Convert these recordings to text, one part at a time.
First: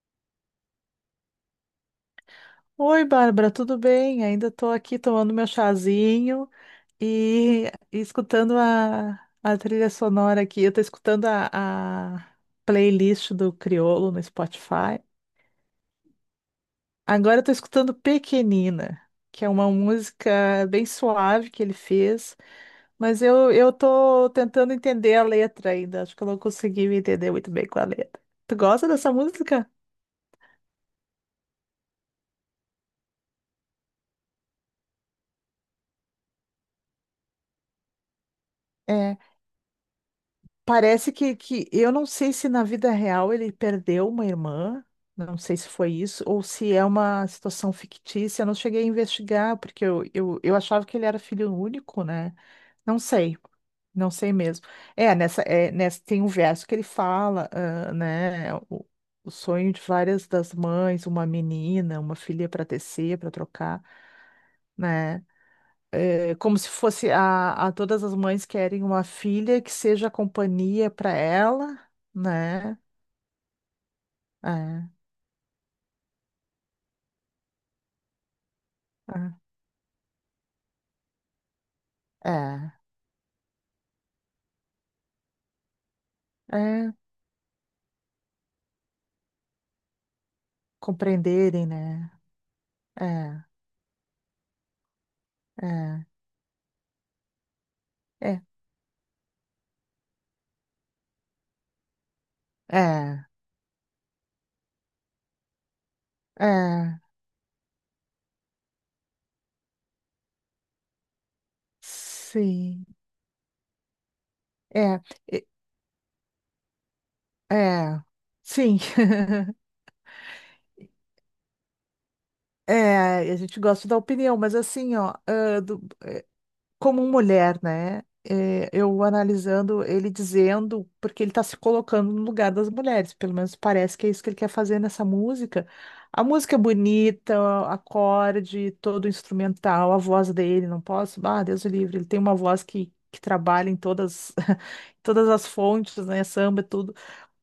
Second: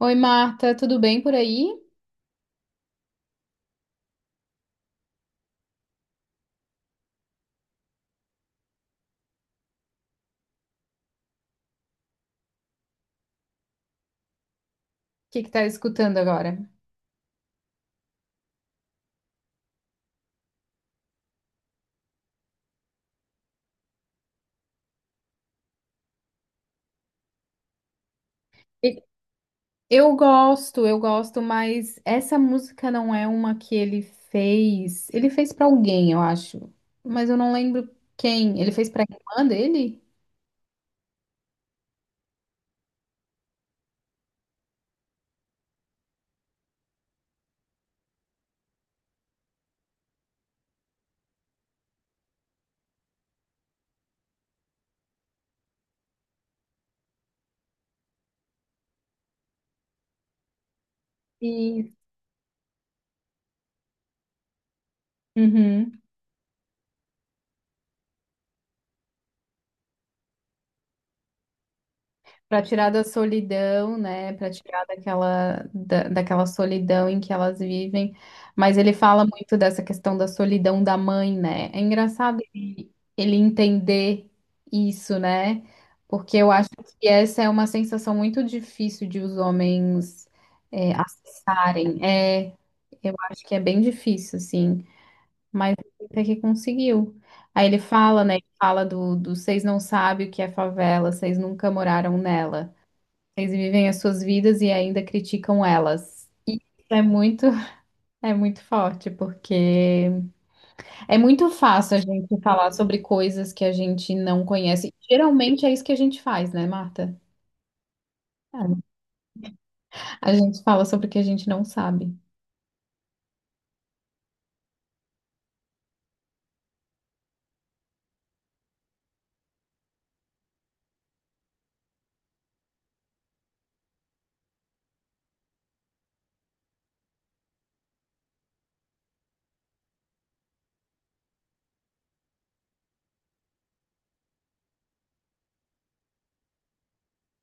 Oi, Marta, tudo bem por aí? O Oi, Bárbara, tudo bem? Ainda estou aqui tomando meu chazinho e, e escutando a trilha sonora aqui. Eu estou escutando a playlist do Criolo no Spotify. que que tá escutando agora? Agora eu estou escutando Pequenina, que é uma música bem suave que ele fez, mas eu estou tentando entender a letra ainda. Acho que eu não consegui me entender muito bem com a letra. Tu gosta E- dessa música? Eu gosto, mas essa música não é uma que ele fez. Ele fez pra alguém, eu acho, mas eu não lembro quem. Ele fez pra É. irmã dele? Parece que eu não sei se na vida real ele perdeu uma irmã, não sei se foi isso, ou se é uma situação fictícia. Eu não cheguei a investigar, porque eu achava que ele era filho único, né? Não sei, não sei mesmo. Nessa tem um verso que ele fala, ah, né? O sonho de várias das mães, uma E. menina, uma filha para tecer, para trocar, né? Uhum. É como se fosse a todas as mães querem uma filha que seja companhia para ela, Para né? tirar da solidão, né? Para tirar É, daquela, daquela solidão em que elas vivem. Mas ele fala muito dessa questão da solidão da mãe, né? É engraçado é, ele entender isso, né? Porque eu é, acho é, que essa é uma sensação muito difícil de os homens compreenderem, acessarem. né? É, eu acho É, que é bem difícil, assim. Mas é, até que conseguiu. Aí ele fala, né? é, Ele fala do vocês não sabem o que é favela, vocês nunca moraram nela. é, Eles vivem as suas vidas e ainda criticam elas. é, É muito, é muito forte, porque é muito fácil a gente falar sim, sobre coisas que a gente não conhece. é, e- Geralmente é isso que a gente faz, né, Marta? é, sim, É. A gente fala sobre o que a gente não sabe. é. A gente gosta da opinião, mas assim, ó, como mulher, né? É, eu analisando ele dizendo, porque ele está se colocando no lugar das mulheres, pelo menos parece que é isso que ele quer fazer nessa música. A música é bonita, o acorde, todo o instrumental, a voz dele, não posso, ah, Deus o livre, ele tem uma voz que trabalha em todas, todas as fontes, né? Samba, tudo.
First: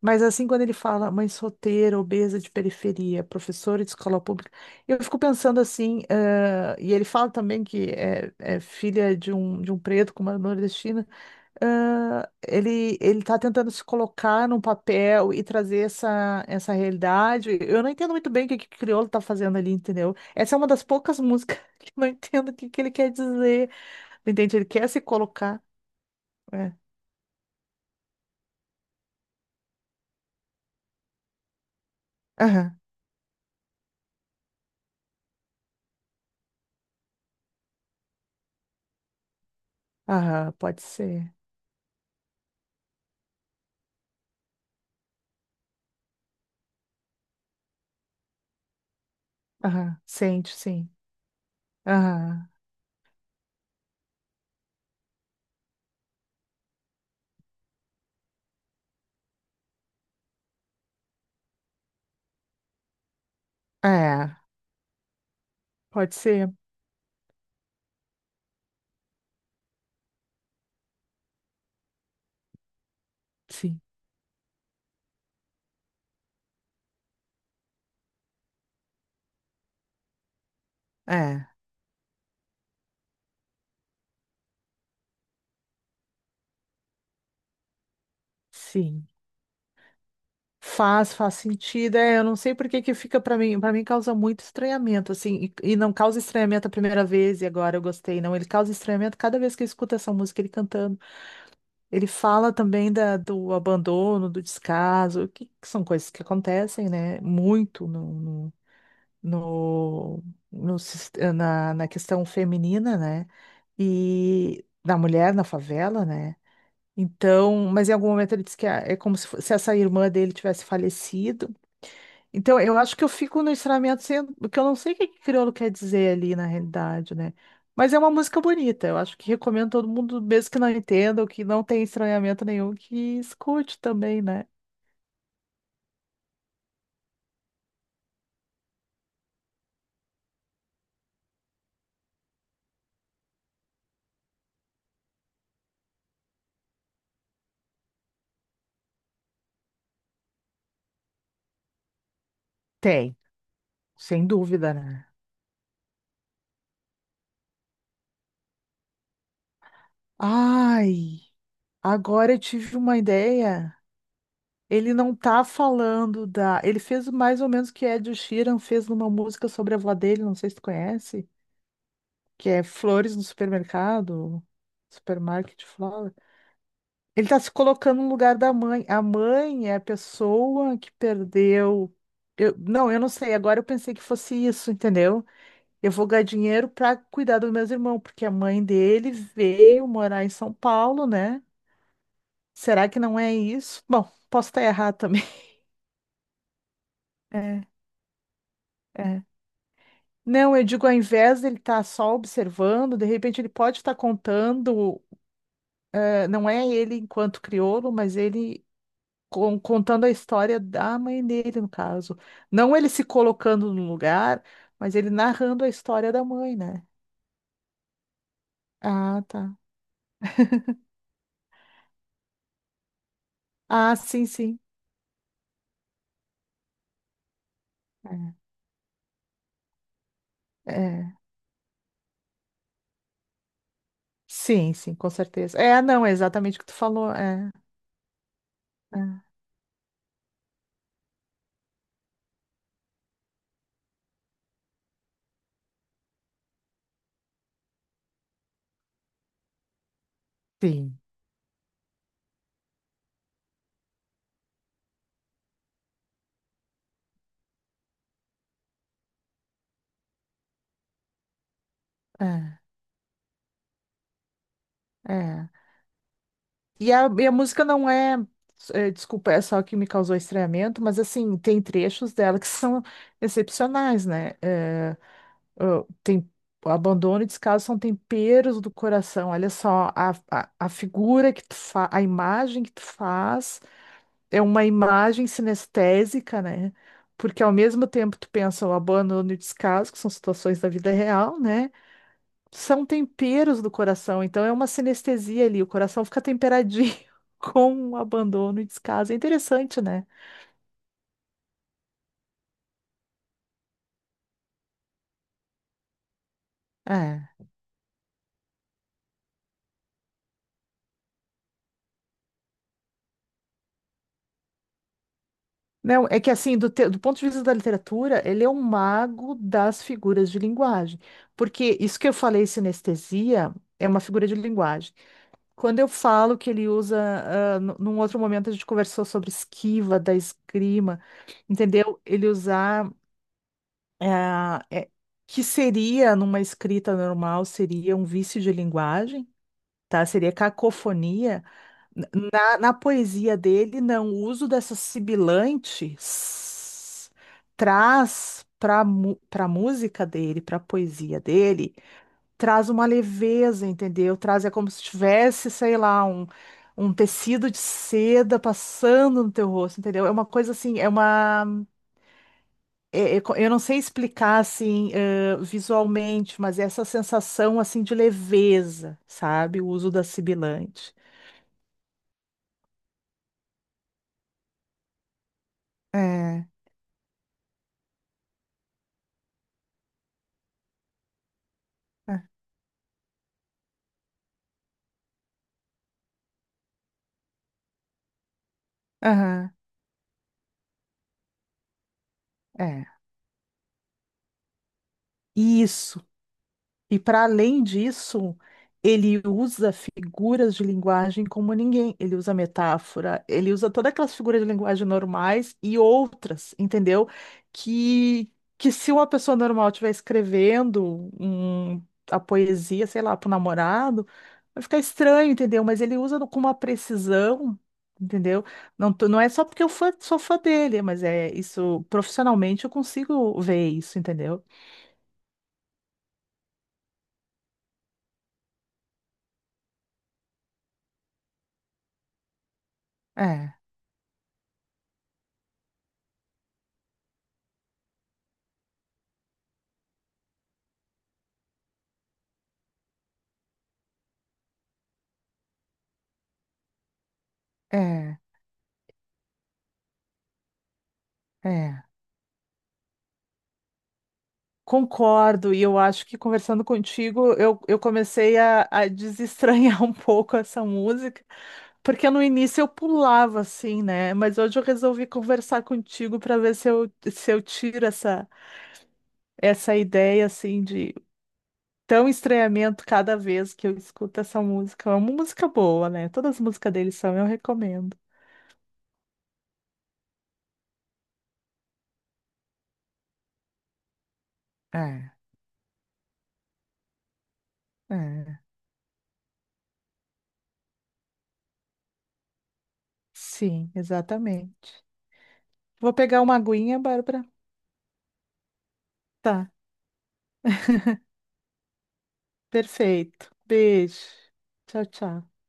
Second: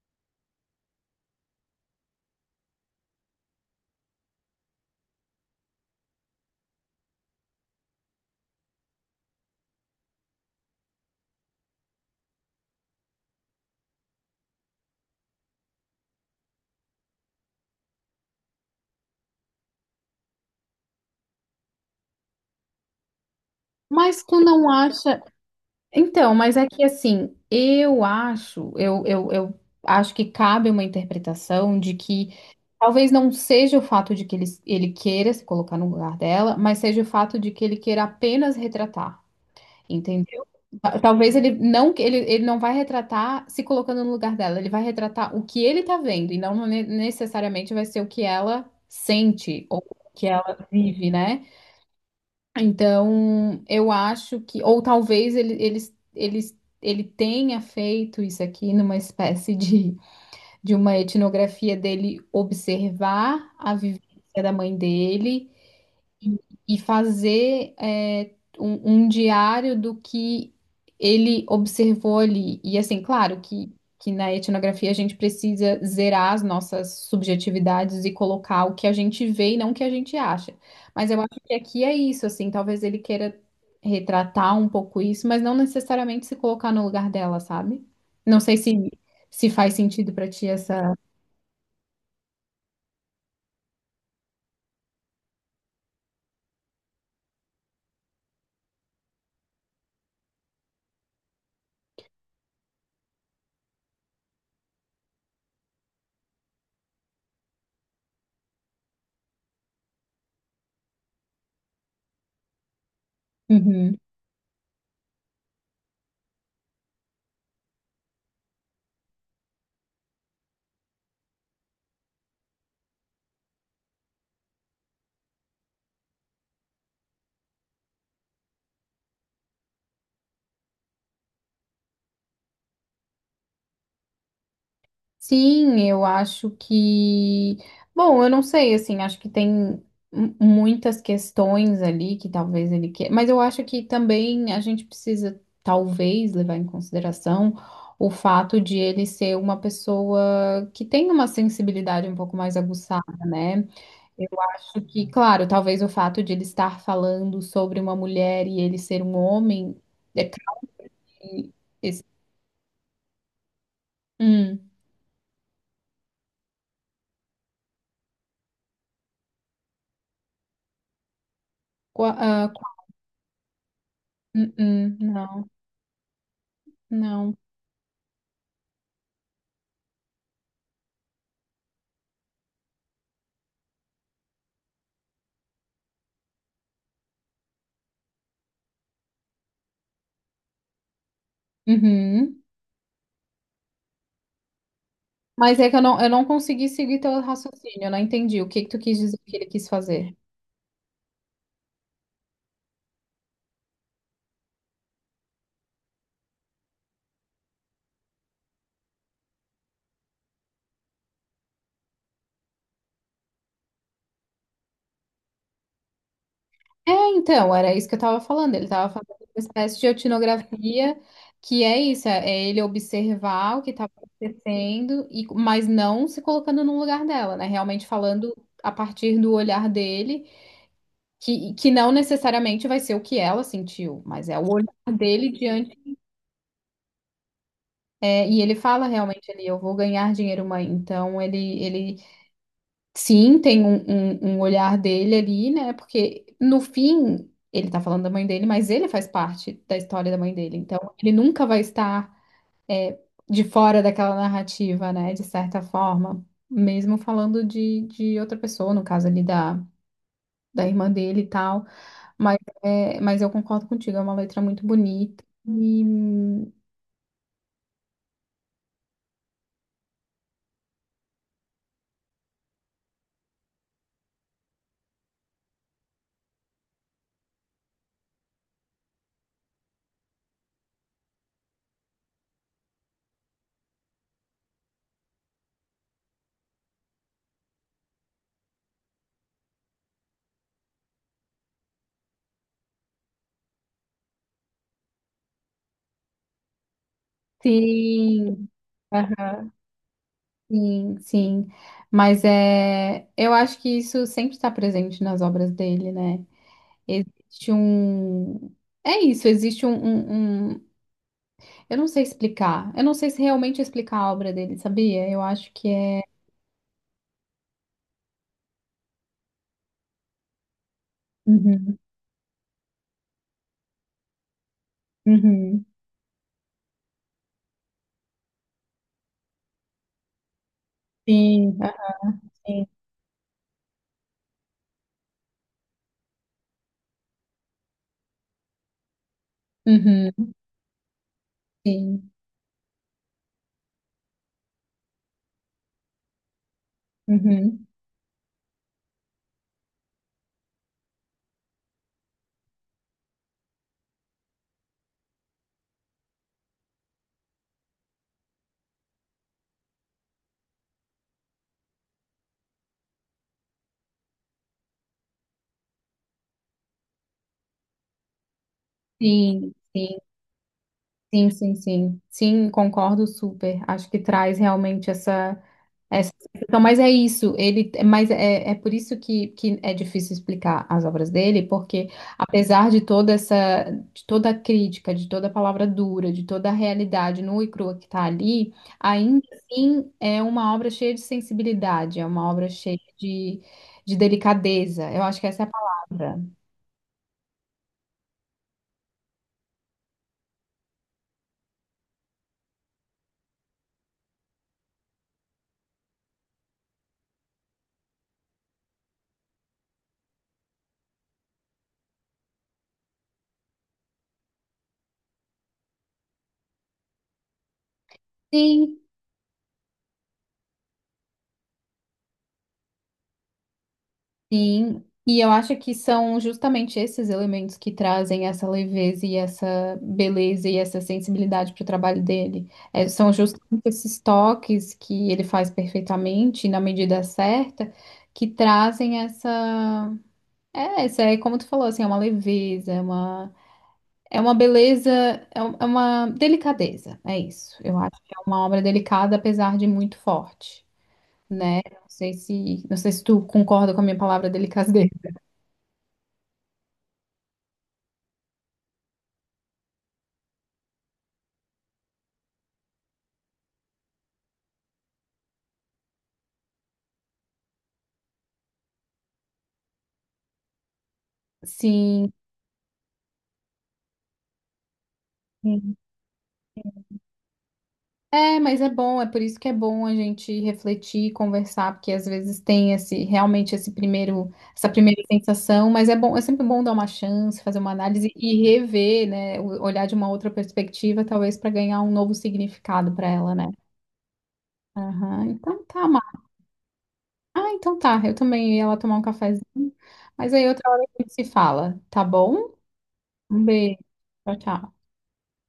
Mas assim, quando ele fala mãe solteira, obesa de periferia, professora de escola pública eu fico pensando assim, e ele fala também que é filha de um preto com uma nordestina. Ah, ele está tentando se colocar num papel e trazer essa realidade. Eu não entendo muito bem o que que o Criolo está fazendo ali, entendeu? Essa é uma das poucas músicas que eu não entendo o que ele quer dizer. Mas tu Entende? Ele não quer se acha. colocar. Então, mas é É. que assim, eu acho, eu acho que cabe uma interpretação de que Aham, talvez não seja o fato de que ele queira se colocar no lugar dela, mas seja o fato de que ele queira apenas retratar. Entendeu? aham, pode ser. Talvez ele não, ele não vai retratar se colocando no lugar dela, ele vai retratar o que ele tá vendo e não necessariamente vai ser o que ela sente ou Aham, o que sente, ela sim. vive, né? Aham, Então, eu acho que ou talvez ele, ele tenha feito isso aqui numa espécie de uma etnografia dele observar a vivência é, da mãe dele pode ser, e fazer um diário do que ele observou ali. E assim, claro que, sim. que na etnografia a gente precisa zerar as nossas subjetividades e colocar o que a gente vê e não o que a gente acha. Mas eu acho É, que aqui é isso, assim, talvez ele queira retratar um pouco isso, mas não necessariamente se colocar no lugar dela, sabe? Não sei se, sim. se faz sentido pra ti essa. Faz, faz sentido. É, eu não sei por que que fica para mim causa muito estranhamento, assim, e não causa estranhamento a primeira vez e agora eu gostei, não. Ele causa estranhamento cada vez que eu escuto essa música ele cantando. Ele fala também do abandono, do descaso, que são coisas que acontecem, né? Muito no, no, no, no sis- na, na questão feminina, né? Uhum. E da mulher na favela, né? Então, mas em algum momento ele disse que é como se, se essa irmã dele tivesse falecido. Então, eu acho que eu fico no estranhamento sendo, porque eu não sei o que que crioulo quer dizer ali na realidade, né? Mas é uma música bonita, eu acho que recomendo todo mundo, mesmo que não entenda ou que não tenha estranhamento nenhum, que escute também, né? Sim, eu acho que. Bom, eu não sei, assim, acho que tem muitas questões ali que talvez ele queira. Mas eu acho que também a gente precisa, talvez, levar em consideração o fato de ele ser uma pessoa que tem uma sensibilidade um pouco mais aguçada, Tem, né? sem Eu dúvida, acho né? que, claro, talvez o fato de ele estar falando sobre uma mulher e ele ser um homem. é- Ai, agora eu tive uma ideia. Hum, Ele não tá falando da. Ele fez mais ou menos o que Ed Sheeran fez numa música sobre a avó dele, não sei se tu conhece, qua- ah, que é Flores no Supermercado, não, Supermarket Flowers. Ele não. está se colocando no lugar da mãe. A mãe é a pessoa que perdeu. Não, eu não sei. Agora eu pensei que fosse isso, entendeu? Eu vou ganhar dinheiro para cuidar dos meus irmãos, porque a mãe dele veio morar em São Paulo, né? Uhum. Será que não é isso? Bom, posso estar errado também. Mas é que eu não consegui seguir teu É, raciocínio, eu não entendi o que que tu quis dizer é. que ele quis fazer. Não, eu digo, ao invés dele estar só observando, de repente ele pode estar contando, não é ele enquanto crioulo, mas ele contando a história da mãe dele, no caso. Não ele se colocando no lugar, mas ele narrando a história da mãe, né? É, então, era isso que eu estava falando. Ele estava fazendo Ah, uma tá. espécie de etnografia, que é isso, é ele observar o que estava Ah, sim, sim. acontecendo, e, mas não se colocando no lugar dela, né? Realmente falando a partir do olhar dele, É. É. que não necessariamente vai ser o que ela sentiu, mas é o olhar Sim, sim, com dele certeza. É, diante. não, é exatamente o que tu falou. É, É, e ele fala realmente é. ali, eu vou ganhar dinheiro, mãe. Então ele, ele. Sim, tem um, um olhar dele ali, né? Porque no fim ele tá falando da mãe dele, mas ele faz parte da história da mãe dele. Então Sim, ele nunca vai estar de fora daquela narrativa, né? De certa forma, mesmo falando de outra pessoa, no caso ali da irmã dele e tal. Mas, é, é, mas eu concordo contigo, é uma letra muito bonita. é. E E a música não é, desculpa, é só que me causou estranhamento, mas assim, tem trechos dela que são excepcionais, né? É, ah, tem, abandono e descaso são temperos do coração. Olha só, a figura que tu faz, a imagem que tu faz é uma imagem sinestésica, né? Porque ao mesmo tempo tu pensa o abandono e o descaso, que são situações da vida real, né? São temperos do coração, então é uma sinestesia ali, o coração fica temperadinho com o sim, abandono e descaso. É aham, interessante, né? sim, sim. Mas é, eu acho que isso sempre está presente nas obras dele, né? É. Existe um. É isso, existe um. Eu não sei explicar. Eu não sei se realmente explicar a obra dele, sabia? Eu acho que é. Não, é que assim, do ponto de vista da literatura, ele é um mago das figuras de linguagem. Uhum, Porque isso que eu falei, sinestesia, é uma figura de linguagem. uhum. Quando eu falo que ele usa, num outro momento a gente conversou sobre esquiva da esgrima, Sim, entendeu? Ele assim. usar, ah, é, que seria, numa escrita normal, seria um vício de linguagem, tá? Uhum, Seria cacofonia. sim. Na poesia dele, não, o uso dessa sibilante Uhum. traz para música dele, para poesia dele, traz uma leveza, entendeu? Traz, é como se tivesse, sei lá, um tecido de seda passando no teu rosto, entendeu? É uma coisa assim, é uma. É- é co- eu não sei explicar assim, visualmente, mas é essa sensação assim de leveza, Sim, sabe? O uso sim, da sibilante. sim, sim, sim. Sim, concordo super. Acho que traz realmente essa. É, É. então, mas é isso, ele, mas é, é por isso que é difícil explicar as obras dele, porque É, apesar de toda essa, de toda a crítica, de toda a palavra dura, de toda a realidade nua e crua que está ali, ainda Aham. assim é uma obra cheia de sensibilidade, é uma obra cheia É. de delicadeza, eu acho que essa é a Isso. palavra. E para além disso, ele usa figuras de linguagem como ninguém. Ele usa metáfora, ele usa todas aquelas figuras de linguagem normais e outras, entendeu? Que, que se uma pessoa normal estiver escrevendo a poesia, sei lá, para o namorado, vai ficar estranho, entendeu? Mas ele usa com uma precisão. Entendeu? Sim, Não, não é só porque eu sou fã dele, mas é isso, profissionalmente eu consigo ver isso, entendeu? sim, e eu acho que são justamente esses elementos que trazem essa leveza e essa beleza e essa sensibilidade para o trabalho dele. É, são É, justamente esses toques que ele faz perfeitamente, na medida certa, que trazem essa. É, essa é como tu falou, assim, é uma leveza, é uma beleza, é uma delicadeza, é isso. Eu acho que é é. uma obra delicada, apesar de muito forte, né? É, Não sei se, não sei se tu concorda com a minha palavra delicadeza. concordo, e eu acho que conversando contigo, eu comecei a desestranhar um pouco essa música, porque no início eu pulava assim, né? Mas hoje eu resolvi conversar contigo para ver se eu tiro essa, essa ideia assim de tão Sim, estranhamento cada vez que eu escuto essa música. É uma música sim. boa, né? Todas as músicas deles são, eu recomendo. É, mas é bom, é por isso que é bom a gente refletir, conversar, porque às vezes tem esse realmente esse primeiro, essa primeira É, sensação, mas é bom, é sempre bom dar uma chance, fazer uma análise é. e rever, né, olhar de uma outra perspectiva, talvez para ganhar um novo significado para ela, né? Sim, exatamente. Aham, então tá, Vou Mar. pegar uma aguinha, Bárbara. Ah, então tá. Eu também ia lá tomar um Tá. cafezinho, mas aí outra hora a gente se fala, tá bom? Perfeito. Um beijo. Beijo. Tchau, Tchau, tchau. tchau.